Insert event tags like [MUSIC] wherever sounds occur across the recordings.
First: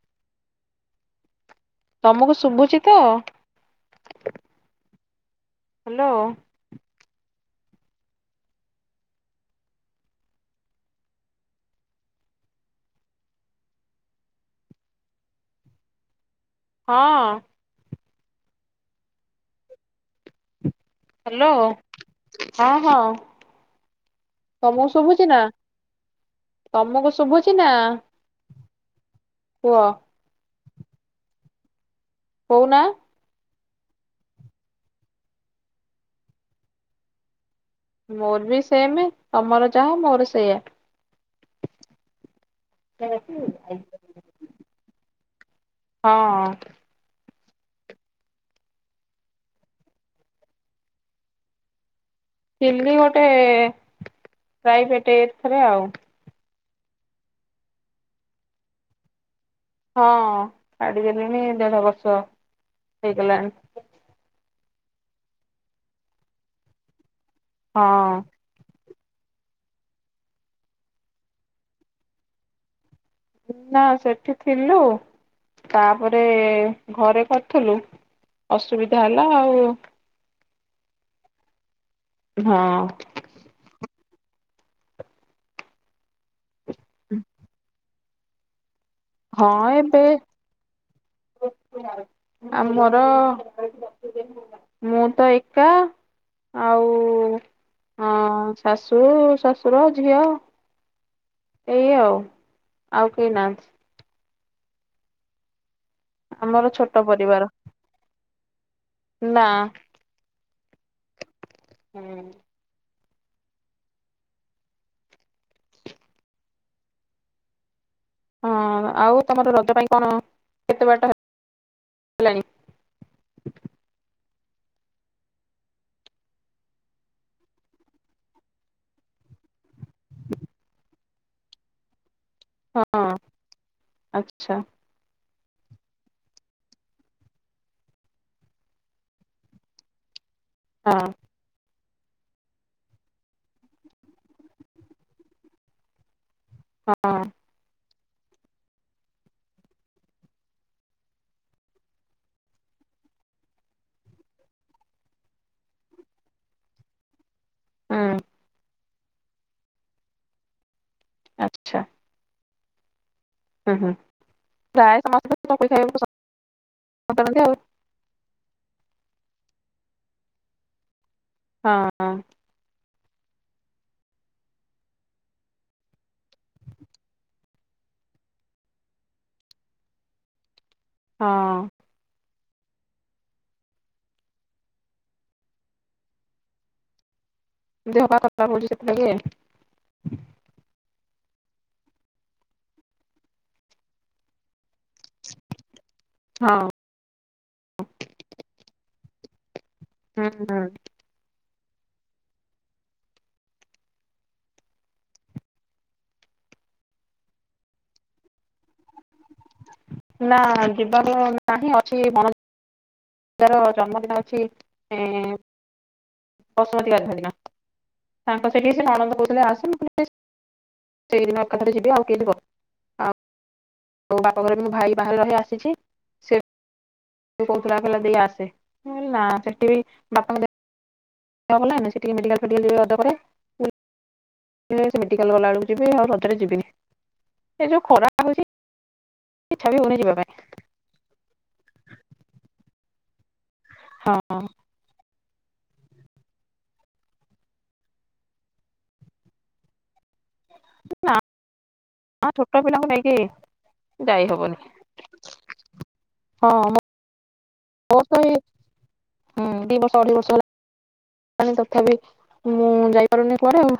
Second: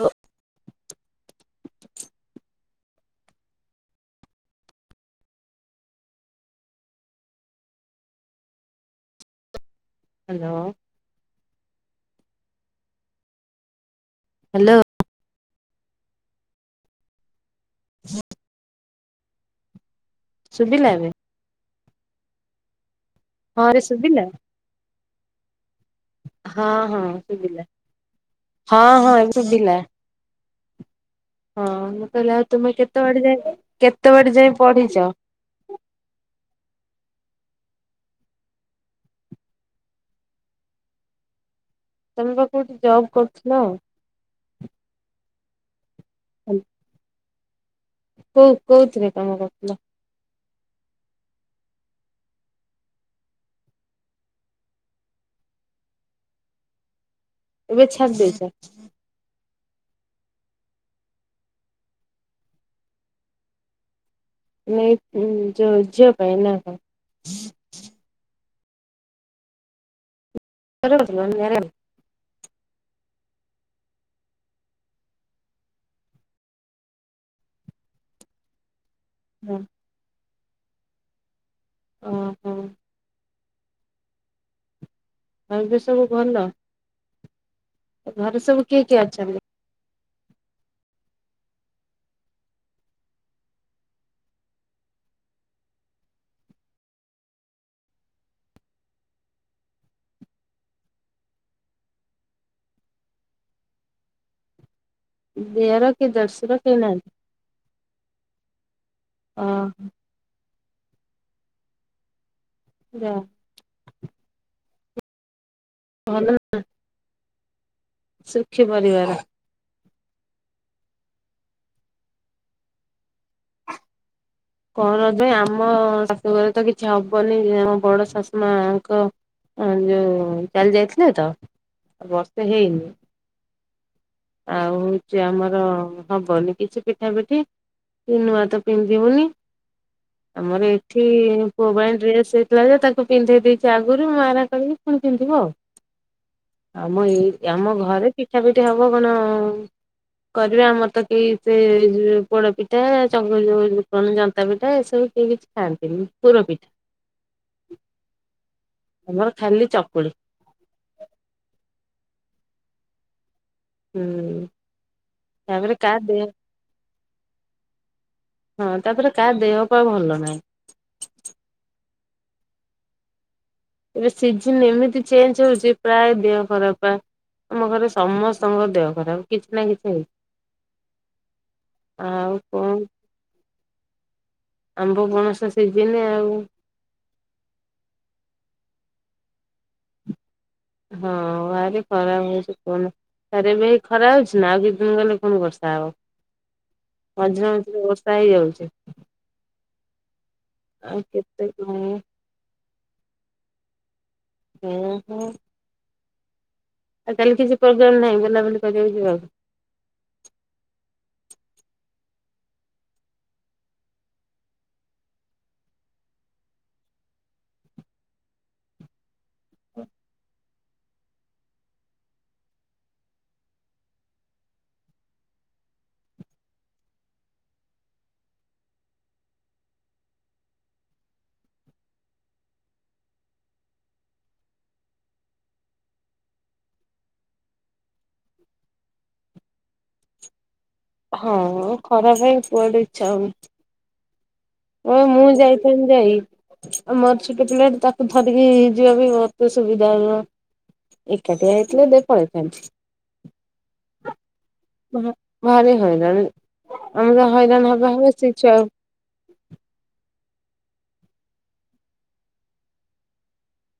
ଓ ତମକୁ ଶୁଭୁଚି ତ ହ୍ୟାଲୋ। ହ୍ୟାଲୋ। ହ୍ୟାଲୋ। ହଁ। ଉଁ ଶୁଭିଲା ଏବେ? ହ୍ୟାଲୋ ହଁ ହଁ। ହଁ ରେ ଶୁଭିଲା ତମକୁ ଶୁଭୁଛି ନା ହଁ ହଁ ତମକୁ ଶୁଭୁଛି ଶୁଭିଲା ନା? ହଁ ହଁ ଏମ୍ କୁହ ଚୁବିଲା। ହଁ ମୁଁ କହିଲେ ଆଉ ତୁମେ କହୁନା। କେତେ ବାଡ଼େ ଯାକେ କେତେ ବାଡ଼େ ଯାଇ ପଢ଼ିଛ? ମୋର ବି ସେମ ତମର ଯାହା ମୋର ସେଇଆା। ତମେ ବା କୋଠି ଜବ୍ କରୁଥିଲ? ହଁ। କଉ କହୁଥିରେ କାମ କରୁଥିଲ? ଥିଲି ଗୋଟେ ପ୍ରାଇଭେଟ୍ ଏଥେରେ ଆଉ। ଏବେ ଛାଡ଼ି ଦେଇଛ? ହଁ ଛାଡିଦେଲିଣି ଦେଢ଼ ବର୍ଷ ହେଇଗଲାଣି। ନେଇ ଯ ଝିଅ ପାଇଁ ନା କଣ? ହଁ। ଏରୋନର ମ୍ୟାରେଲ୍। ନା ସେଠି ଥିଲୁ ତାପରେ ଘରେ କରିଥିଲୁ ଅସୁବିଧା ହେଲା ଆଉ ଓହୋ ହଁ। ଆଉ ଏବେ ସବୁ ଭଲ? ହୁଁ। ଘରେ ସବୁ କିଏ କିଏ ଅଛନ୍ତି? ହଁ ଏବେ ଆମର ମୁଁ ତ ଏକା ଆଉ ଅ ଶାଶୁ ଶାଶୁର ଝିଅ ଏଇ ଆଉ ଆଉ କେହି ନାହାନ୍ତି। ଦିଅର? କି ଦେଢଶୁର ଆମର କେହି ଛୋଟ ନାହାନ୍ତି ପରିବାର ଓ ନା। ହୁଁ। ଯା। ଭଲରେ ଉ ହଁ ପରିବାର ଆଉ ତମର ରଜ ପାଇଁ କଣ କେତେ ବାରଟ ହେ କଣ ପାଇଁ ଆମ ଶାଶୁ ଘରେ ତ କିଛି ହବନି ଆମ ବଡ଼ ଶାଶୁ ମାଙ୍କ, ଏଁ ଯୋଉ ଚାଲି ଯାଇଥିଲେ ତ ଏ ବର୍ଷ, ତେ ହେଇନି ହଁ ଆଚ୍ଛା ଆଉ, ଯେ ଆମର ହବନି କିଛି ପିଠା ପିଠି କି ନୂଆ ତ ପିନ୍ଧିବୁନି, ଆମର ଏଠି, ହଁ ପୁଅ ପାଇଁ ଡ୍ରେସ୍ ହେଇଥିଲା ଯେ ତାକୁ ପିନ୍ଧେଇ ଦେଇଛି ଆଗରୁ ମୁ ମାରା କରିକି ପୁଣି ପିନ୍ଧିବ ଆଉ, ଆମ ହଁ ଏଇ ଆମ ଘରେ ପିଠା ପିଠି ହବ କଣ, କରିବେ ଆମର ତ କେହି ସେ ପୋଡପିଠା ଚକୁଳି [UNINTELLIGIBLE] ପିଠା ଫିଠା ଏସବୁ କେହି କିଛି ଖାଆନ୍ତିନି ପୁର ପିଠା, ହଁ, ଆମର ଖାଲି ଚକୁଳି, ଆଚ୍ଛା, ହୁଁ-ହୁଁ ହୁଁ। ତାପରେ କାହା ଦେହ [INAUDIBLE] ହଁ ତାପରେ କାହା ଦେହ ପାଆ ଭଲ ନାହିଁ, ହଁ-ହଁ, ଏବେ ସିଜନ ଏମିତି ଚେଞ୍ଜ ହଉଛି ପ୍ରାୟ ଦେହ ଖରାପ୍ ପା, ଆମ ଘରେ ସମସ୍ତଙ୍କ ଦେହ ଖରାପ କିଛି ନା କିଛି ହେଇ, ହଁ, ଆଉ କଁ ଆମ୍ବ ପଣସ ସିଜିନି ଆଉ, ଦେହ ପା ଖରାପ୍ ହଉଛି ସେଇଥିପାଇଁ ଲାଗି ଆଉ, ହଁ ଆରେ ଖରାପ୍ ହଉଛି କୁହନି ପାରିବି, ଖରା ହଉଛି ନା ଆଉ କିତେ ଦିନ ଗଲେ ପୁଣି ବର୍ଷା ହେବ, ହଁ ମଝିରେ-ମଝିରେ ବର୍ଷା ହେଇଯାଉଛି, ହୁଁ-ହୁଁ, ଆଉ କେତେ ଦିନି, ହୁଁ-ହୁଁ, ଆଉ କାଲି କିଛି ପ୍ରୋଗ୍ରାମ ନାହିଁ ବୁଲାବୁଲି କରିବାକୁ ଯିବାକୁ? ନା ଯିବାର ନାହିଁ ଅଛି [INAUDIBLE] ତାର ଜନ୍ମ ଦିନ ଅଛି ଏଁ, [INAUDIBLE] ତାଙ୍କ ର ସେଠି ନନଦ କହୁଛନ୍ତି ଆସ ମୁଁ କହିଲି ସେ ସେଇ ଦିନ କାଲି ଯିବି ଆଉ କିଏ ଥିବ, ଆଉ ବାପା ଘରେ ବି ମୁଁ ଭାଇ ବାହାଘରରେ ଆସିଛି, ସେ କହୁଥିଲା କହିଲା ଦେଇ ଆସେ ମୁଁ କହିଲି ନା ସେଠିକି ବାପାଙ୍କ ଦେ ଦେହ ଭଲ ଲାଗେନା ସେଠିକି ମେଡିକାଲ୍ ମେଡିକାଲ୍ [INAUDIBLE] ସେ-ସେ ମେଡିକାଲ୍ ଗଲା ବେଳକୁ ଯିବି ଆଉ ରଜରେ ଯିବିନି ଏ ଯୋଉ ଖରା, ଟିକେ ଇଚ୍ଛା ବି ହଉନି ଯିବାପାଇଁ, ହଁ ମୁଁ ଖରା ପାଇଁ କୁଆଡ଼େ ଇଚ୍ଛା ହଉନି, ହଁ ଅଁ, ଅଁ ମୁଁ ଯାଇଥିଲି ଯାଇଁ, ଆଉ ମୋର ଛୋଟ ପିଲାଟି ତାକୁ ଧରିକି ଯିବା ବି ବହୁତ୍ ସୁବିଧା ହବ, ନା ଏକାଟିଆ ହେଇଥିଲେ ଦେ ପଳେଇ ଛୋଟ ଥାଆନ୍ତି। ପିଲାଙ୍କୁ ନେଇକି ଯାଇ ହବନି ହଁ [UNINTELLIGIBLE] ଆମେତ ହଇରାଣ ହବା-ହବା ସେଇ ଛୁଆ କୁ, ହୁଁ ଦି ବର୍ଷ ଅଢେଇ ବର୍ଷ ହେଲା ତଥାପି-ତଥାପି ମୁଁ ଯାଇପାରୁନି କୁଆଡ଼େ ଆଉ,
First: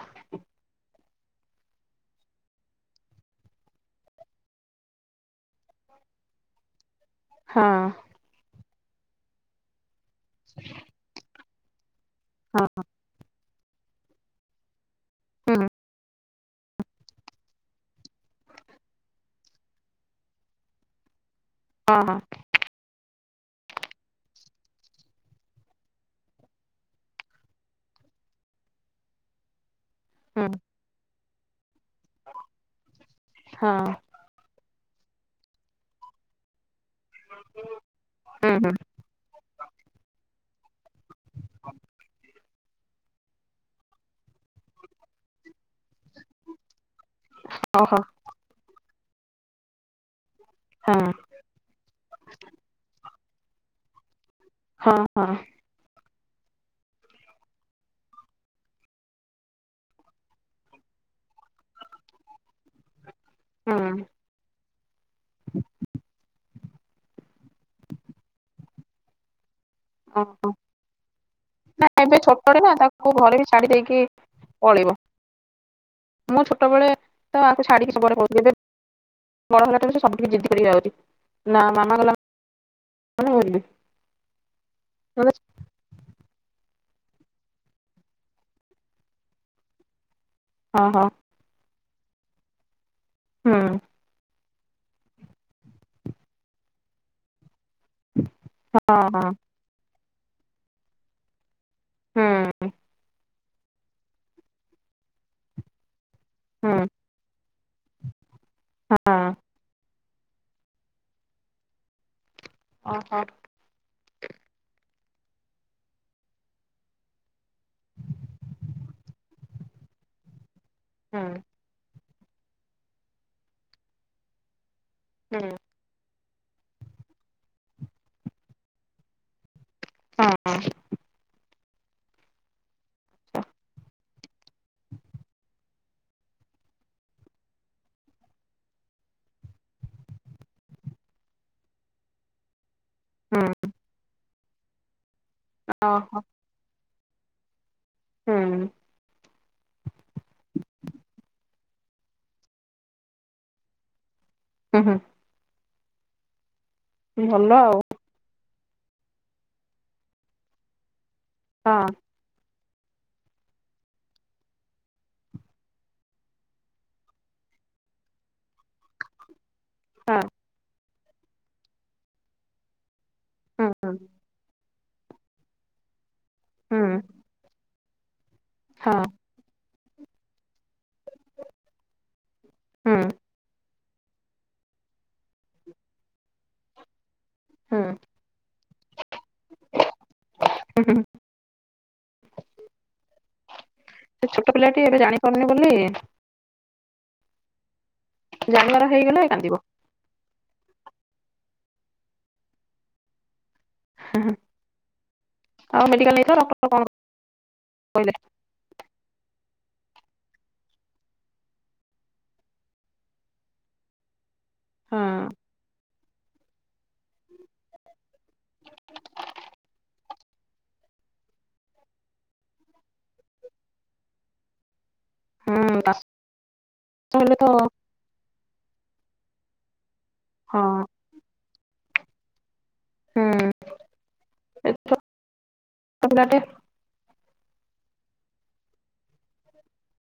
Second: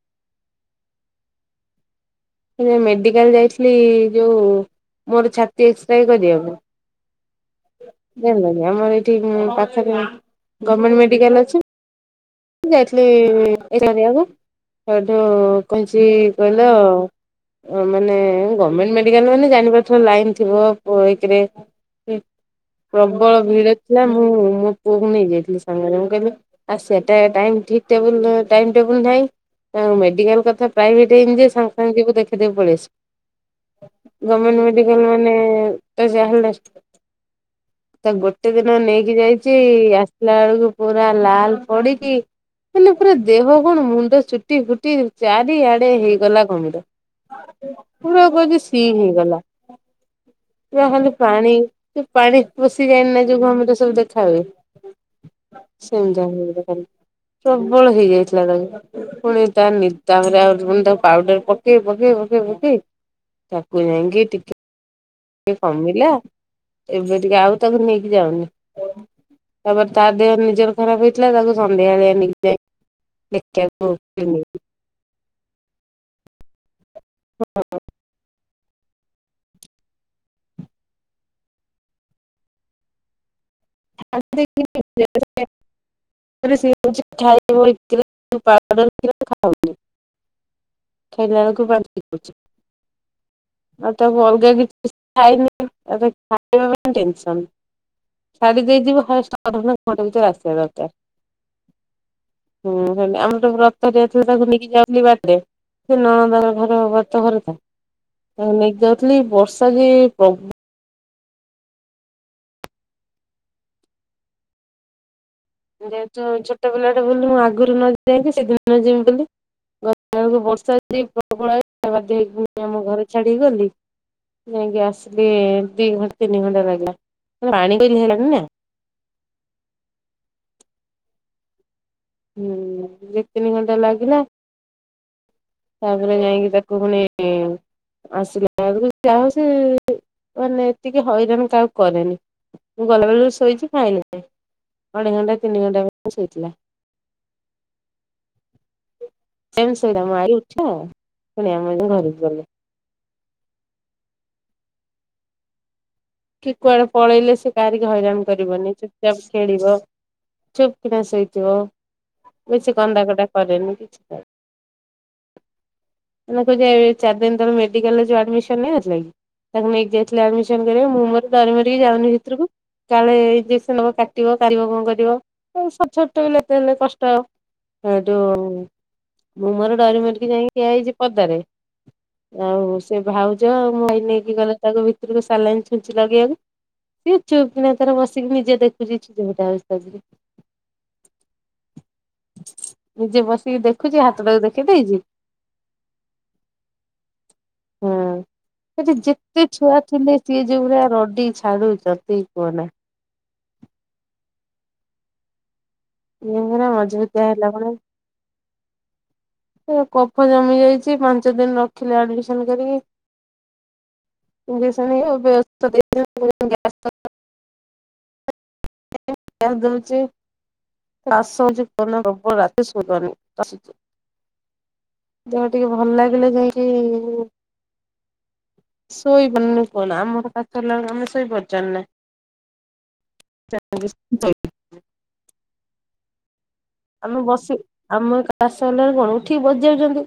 ହେଲେ ମେଡ଼ିକାଲ ଯାଇଥିଲି ଯୋଉ ମୋର ଛାତି ଏକ୍ସରେ କରିବାକୁ। ହଁ। ଜାଣିଲକି ଆମର ଏଇଠି ପାଖରେ ଗମେଣ୍ଟ ମେଡିକାଲ ଅଛି। ହଁ ମୁଁ ଯାଇଥିଲି [UNINTELLIGIBLE] କରିବାକୁ ସେଠୁ ହୁଁ କହିଛି କହିଲା ମାନେ ଗମେଣ୍ଟ ମେଡିକାଲ ମାନେ ଜାଣିପାରୁଥିବ ଲାଇନ୍ ଥିବ ଏକ୍ ରେ। ହଁ ହଁ। ପ୍ରବଳ ଭିଡ ଥିଲା ମୁଁ ମୋ ପୁଅ କୁ ନେଇଯାଇଥିଲି ସାଙ୍ଗରେ ମୁଁ କହିଲି ଆସେ। ଟାଇ ଟାଇମ୍ ଠିକ୍ ଟେବୁଲ୍ ଟାଇମ୍ ଟେବୁଲ୍ ନାହିଁ। ଆଉ ହୁଁ ମେଡ଼ିକାଲ୍ କଥା ପ୍ରାଇଭେଟ୍ ହେଇ ଯେ ସାଙ୍ଗେ ଯିବୁ ଦେଖେଇଦବୁ ହଁ ପଳେଇଆସିବୁ। ଗମେଣ୍ଟ ମେଡିକାଲ ମାନେ ତ ଯାହା ହେଲେ [UNINTELLIGIBLE] ତ ଗୋଟେ ହୁଁ ହୁଁ ଦିନ ନେଇକି ଯାଇଛି ଆସିଲା ବେଳକୁ ପୁରା ଲାଲ ପଡିକି ହେଲେ ପୁରା ଦେହ କଣ ମୁଣ୍ଡ ଚୁଟି ଫୁଟି ଚାରିଆଡେ ହେଇଗଲା ଘମିର ପ ଓହୋ [UNINTELLIGIBLE] ସି ହେଇଗଲା ପୁରା ହଁ ଖାଲି ପାଣି ସେ ପାଣି ପଶିଯାଇନି ନା ଯୋଉ ଘମିର ସବୁ ଦେଖା ହୁଏ। ହଁ ହଁ। ସେମିତି [UNINTELLIGIBLE] ପ୍ରବଳ ହେଇଯାଇଥିଲା ତାକୁ। ପୁଣି ତା ନି ତାପରେ ଆଉ ପୁଣି ତା ପାଉଡର ପକେଇ ପକେଇ ପକେଇ ତାକୁ ହୁଁ ଯାଇକି ଟିକେ ଟିକେ କମିଲା। ଏବେ ଟିକେ ଆଉ ତାକୁ ନେଇକି ଯାଉନି ତାପରେ ତା ଦେହ ଓହୋ ନିଜର ଖରାପ ହେଇଥିଲା ତାକୁ ନା ଏବେ ସନ୍ଧ୍ୟାରେ ଛୋଟଟେ ନେଇକି ଯାଇ [UNINTELLIGIBLE] ପଳିବ। ମୁଁ ଛୋଟବେଳେ ତ ଆକୁ ଛାଡିିକି ସବୁ ଆଡ଼େ ପଳଉଥିଲି। ଏବେ ବଡ଼ ହେଲାଠାରୁ ସେ ସବୁ ଠିକି ଜିଦି କରିକି ଯାଉଛି ନା ମାମା ଗଲା ଗଲେ ମୁଁ ଯିବି। [UNINTELLIGIBLE] [UNINTELLIGIBLE] ହଁ ହଁ। ଖାଇଲାବେଳକୁ ବାରଟା ବାଜୁଛି। ହୁଁ। ଆଉ ତାକୁ ଅଲଗା କିଛି ଖାଇନି ତା ପାଇଁ ଖାଇବା ପାଇଁ ଟେନସନ୍। ଛାଡି ଦେଇଯିବ ହଁ [UNINTELLIGIBLE] ହଁ ଆସିବା ଦରକାର। ହୁଁ ହୁଁ ସେ ଆମର ତ [UNINTELLIGIBLE] ତାକୁ ନେଇକି ଯାଉଥିଲି ବାଟରେ। ସେ ନଣନ୍ଦଙ୍କର ହୁଁ ଘର ବ୍ରତ ଘରକୁ ନେଇକି ହଁ ଯାଉଥିଲି ବର୍ଷା ଯେ ପ୍ରବ ଓହୋ। ଯେହେତୁ ଛୋଟ ପିଲାଟେ ବୁଲି ମୁଁ ଆଗରୁ ନ ଯାଇକି ସେଦିନ ଯିମି ବୋଲି [UNINTELLIGIBLE] [UNINTELLIGIBLE] ମୁଁ ହୁଁ ଆମ ଘରେ ଛାଡ଼ିକି ଗଲି ଯାଇକି ଆସିଲି ହୁଁ ଦି ଘଣ୍ଟା ତିନି ଘଣ୍ଟା ଲାଗିଲା ପାଣି ବି ହେଲାଣି ନା। ହଁ ହଁ। ହୁଁ ଦି ତିନି ଘଣ୍ଟା ଲାଗିଲା। ତାପରେ ଯାଇକି ତାକୁ ପୁଣି ଆସିଲାବେଳକୁ ଯାହା ହେଉ ସେ ମାନେ ଏତିକି ହଇରାଣ କାହାକୁ କରେନି। ମୁଁ ଗଲାବେଳରୁ ହୁଁ ଶୋଇଛି ଖାଇନି ଅଢେଇ ଘଣ୍ଟା ତିନି ଘଣ୍ଟା ବେଳେ ଓହୋ ଶୋଇଥିଲା। ହୁଁ। ସେମି ସହିତ ଆମ ଆଇ ଉଠା ପୁଣି ଆମେ ଯ ଘରକୁ ଗଲେ [UNINTELLIGIBLE] ହୁଁ। କି କୁଆଡେ ପଳେଇଲେ ସେ ଭଲ କାହାରିକି ହଇରାଣ କରିବନି ଚୁପଚାପ ଖେଳିବ। ଚୁପ୍ କିନା ଶୋଇଥିବ ଆଉ ବେଶୀ କନ୍ଦାକଟା କରେନି କିଛି କ ମ କ [UNINTELLIGIBLE] ଚାରି ଦିନ ତଳେ ମେଡିକାଲରେ ଆଡମିସନ ହେଇଚି ନେଇଥିଲା କି ତାକୁ ନେଇକି ହଁ ଯାଇଥିଲା ଆଡ ମୁଁ ମୋର ଡରି ମରିକି ଯାଉନି ଭିତକୁ କାଳେ ହଁ ଇଞ୍ଜେକ୍ସନ୍ ହୁଁ ନବାକୁ କାଟିବ। ପାରିବ କଣ କରିବ ଛଟ ଛୋଟତେ [UNINTELLIGIBLE] ହେଲେ ହୁଁ କଷ୍ଟ ହେଠୁ ହଁ। ମୁଁ ମୋର ଡରି ମରିକି ଯାଇଁକି ଠିଆ ହେଇଛି ପଦାରେ ଆଉ ସେ ହୁଁ ଭାଉ ଉଜ ଭାଇ ତାକୁ ନେଇକି ଗଲେ ତାକୁ ଭିତରକୁ ସାଲାଇନ୍ ଛୁଞ୍ଚି ଲଗେଇବାକୁ। ସିଏ ଚୁପ ନା ହୁଁ ତାର ବସିକି ନିଜେ ଦେଖୁଛିମଟାରେ। [UNINTELLIGIBLE] ହୁଁ। ନିଜେ ବସିକି ଦେଖୁଛି ହାତଟାକୁ ଦେଖେଇ ଦେଇଛି। କରନି ବୋଲି। [UNINTELLIGIBLE] ହଁ ଜାଣିବାର ହୋଉଛି ହେଇଗଲେ ଯେତେ କାନ୍ଦିବ ଛୁଆ ଥିଲେ ସିଏ ଯୋଉ ଭଳିଆ ରଡି ଛାଡୁଛନ୍ତି କୁହନା। ଆଉ ମେଡିକାଲ୍ ନେଇଥିଲ ଇଏ ପୁରା ଡାକ୍ଟର କଣ ମଜବୁତିଆ ହେଲା କହିଲା? କହିଲା କଫ ଜମି ଯାଇଛି ପାଞ୍ଚ ଦିନ ରଖିଲେ ଆଡମିସନ କରିକି। ହଁ ବ୍ୟସ୍। [UNINTELLIGIBLE] କେ ଦଲଚ। [INAUDIBLE] ଚାଷ ହଉଛି ପୁନ ଗବ ରାତି ଶଧନି ଆସୁ। [UNINTELLIGIBLE] ଦେହ ଟିକେ ହୁଁ ଭଲ କାଶ ଲାଗିଲେ ଯାଇଁକି ହେଲେ ତ ଶୋଇ ପାରୁନି କୁହନା ଆମର କାଶ ହଁ ହେଲା ବେଳେ ଆମେ ଶୋଇପାରୁଚନ୍ତି ନା? ଚା। [INAUDIBLE] ଏଟ। [INAUDIBLE] ଆମେ ବସି ଆମ କାଶ ହେଲା କଣ ଉଠିକି ବସିଜାଉଛନ୍ତି।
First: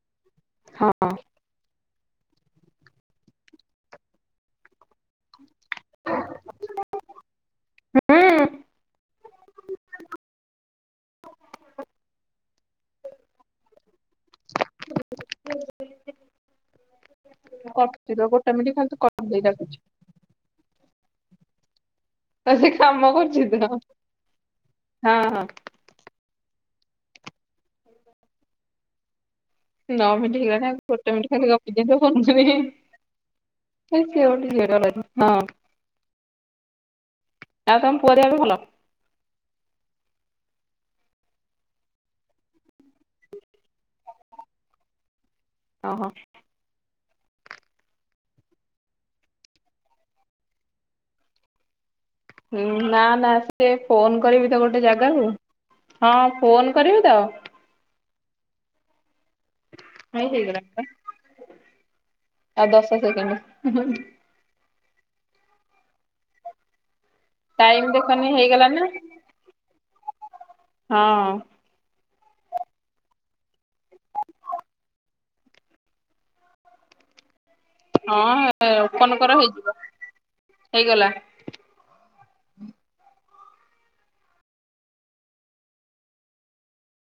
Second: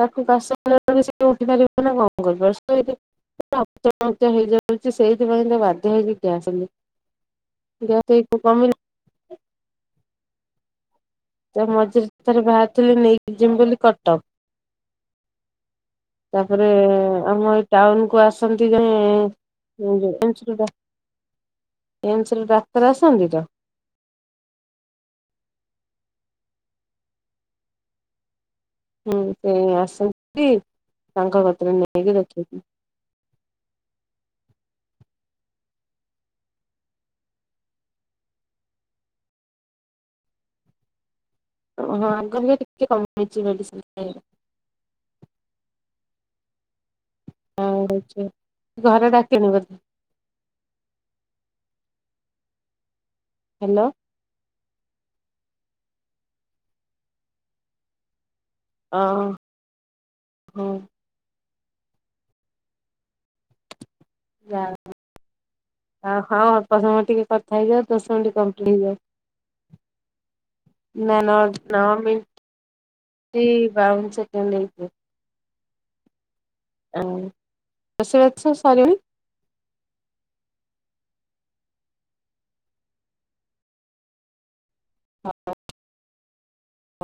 ତାକୁ କାଶ ହେଲା ହଁ ବେଳେ ସେ ଉଠି ପାରିବ ନା କଣ କରିପାରିବ ସେ ଶୋଇବ। ହେଇଯାଉଛି ସେଇଥିପାଇଁ ତ ବା। [UNINTELLIGIBLE] ମୁଁ କହିଲି ଗ୍ୟାସ୍ ନେ ଗ୍ୟାସ୍ କୋଉ କମିଲା। ହ। [INAUDIBLE] ତ ମଝିରେ ଥରେ ବାହାରିଥିଲି ନେଇକି ଯିମି ବୋଲି କ ହଁ। [INAUDIBLE] ତାପରେ ଆମ ଏଇ କଟୁଛି ଟାଉନକୁୁ ତ ଗୋଟେ ଆସନ୍ତି ମିନିଟ୍ ଖାଲି ଜଣେ ତୁ କଟ ଦେଇ ଡାକୁଛି ଭୁବେନେଶ୍ଵର ରୁ। ବସିକି ଡାକ୍ତର କାମ ଆସନ୍ତି କରୁଛି ତ ହେଇଥିର ହଁ। ହୁଁ ସେଆ। ନଅ ମିନିଟ୍ ହେଇଗଲାଣି ଗୋଟେ ମିନିଟ୍ ଖାଲି ଗପିଦିଏ ନେଇକି ବନ୍ଦ ଦେଖେଇଥିଲି। କରିମି। ସେଇ ସେଇଟ ହଁ। [UNINTELLIGIBLE] ଆଉ ତମ ପୁଅ ହେରିକା କଣ ହଁ ଆଙ୍କର ବି ଟିକେ କମିଯାଇଛି ମେଡିସିନ୍। ଓ ହୋ। ହଁ ହେଇଛି। ଘରେ ଡାକିଲେଣି? ନା ନା ସେ ହ୍ୟାଲୋ ଫୋନ୍ କରିବି ତ ଗୋଟେ ଜାଗାକୁ ହଁ ଫୋନ୍ କରିବି ତ। ହଁ। ଟାଇମ୍ ହେଇଗଲାଣି ଆଉ ଦଶ ସେକଣ୍ଡ। ଯାହା ହେଉ, ହଁ। ଅଳ୍ପ ସମୟ ଟିକେ କଥା ହେଇଯାଉ, ଟାଇମ ଦଶ ଦେଖନି ମିନିଟ୍ ହେଇଗଲା କଂପ୍ଲିଟ୍ ନା ହେଇଯାଉ। ନା ହଁ ନ ନଅ ମିିନିଟ୍ [UNINTELLIGIBLE] ହ। ହଁ, ଓପନ କର। ହେଇଯିବ, ହେଇଗଲା।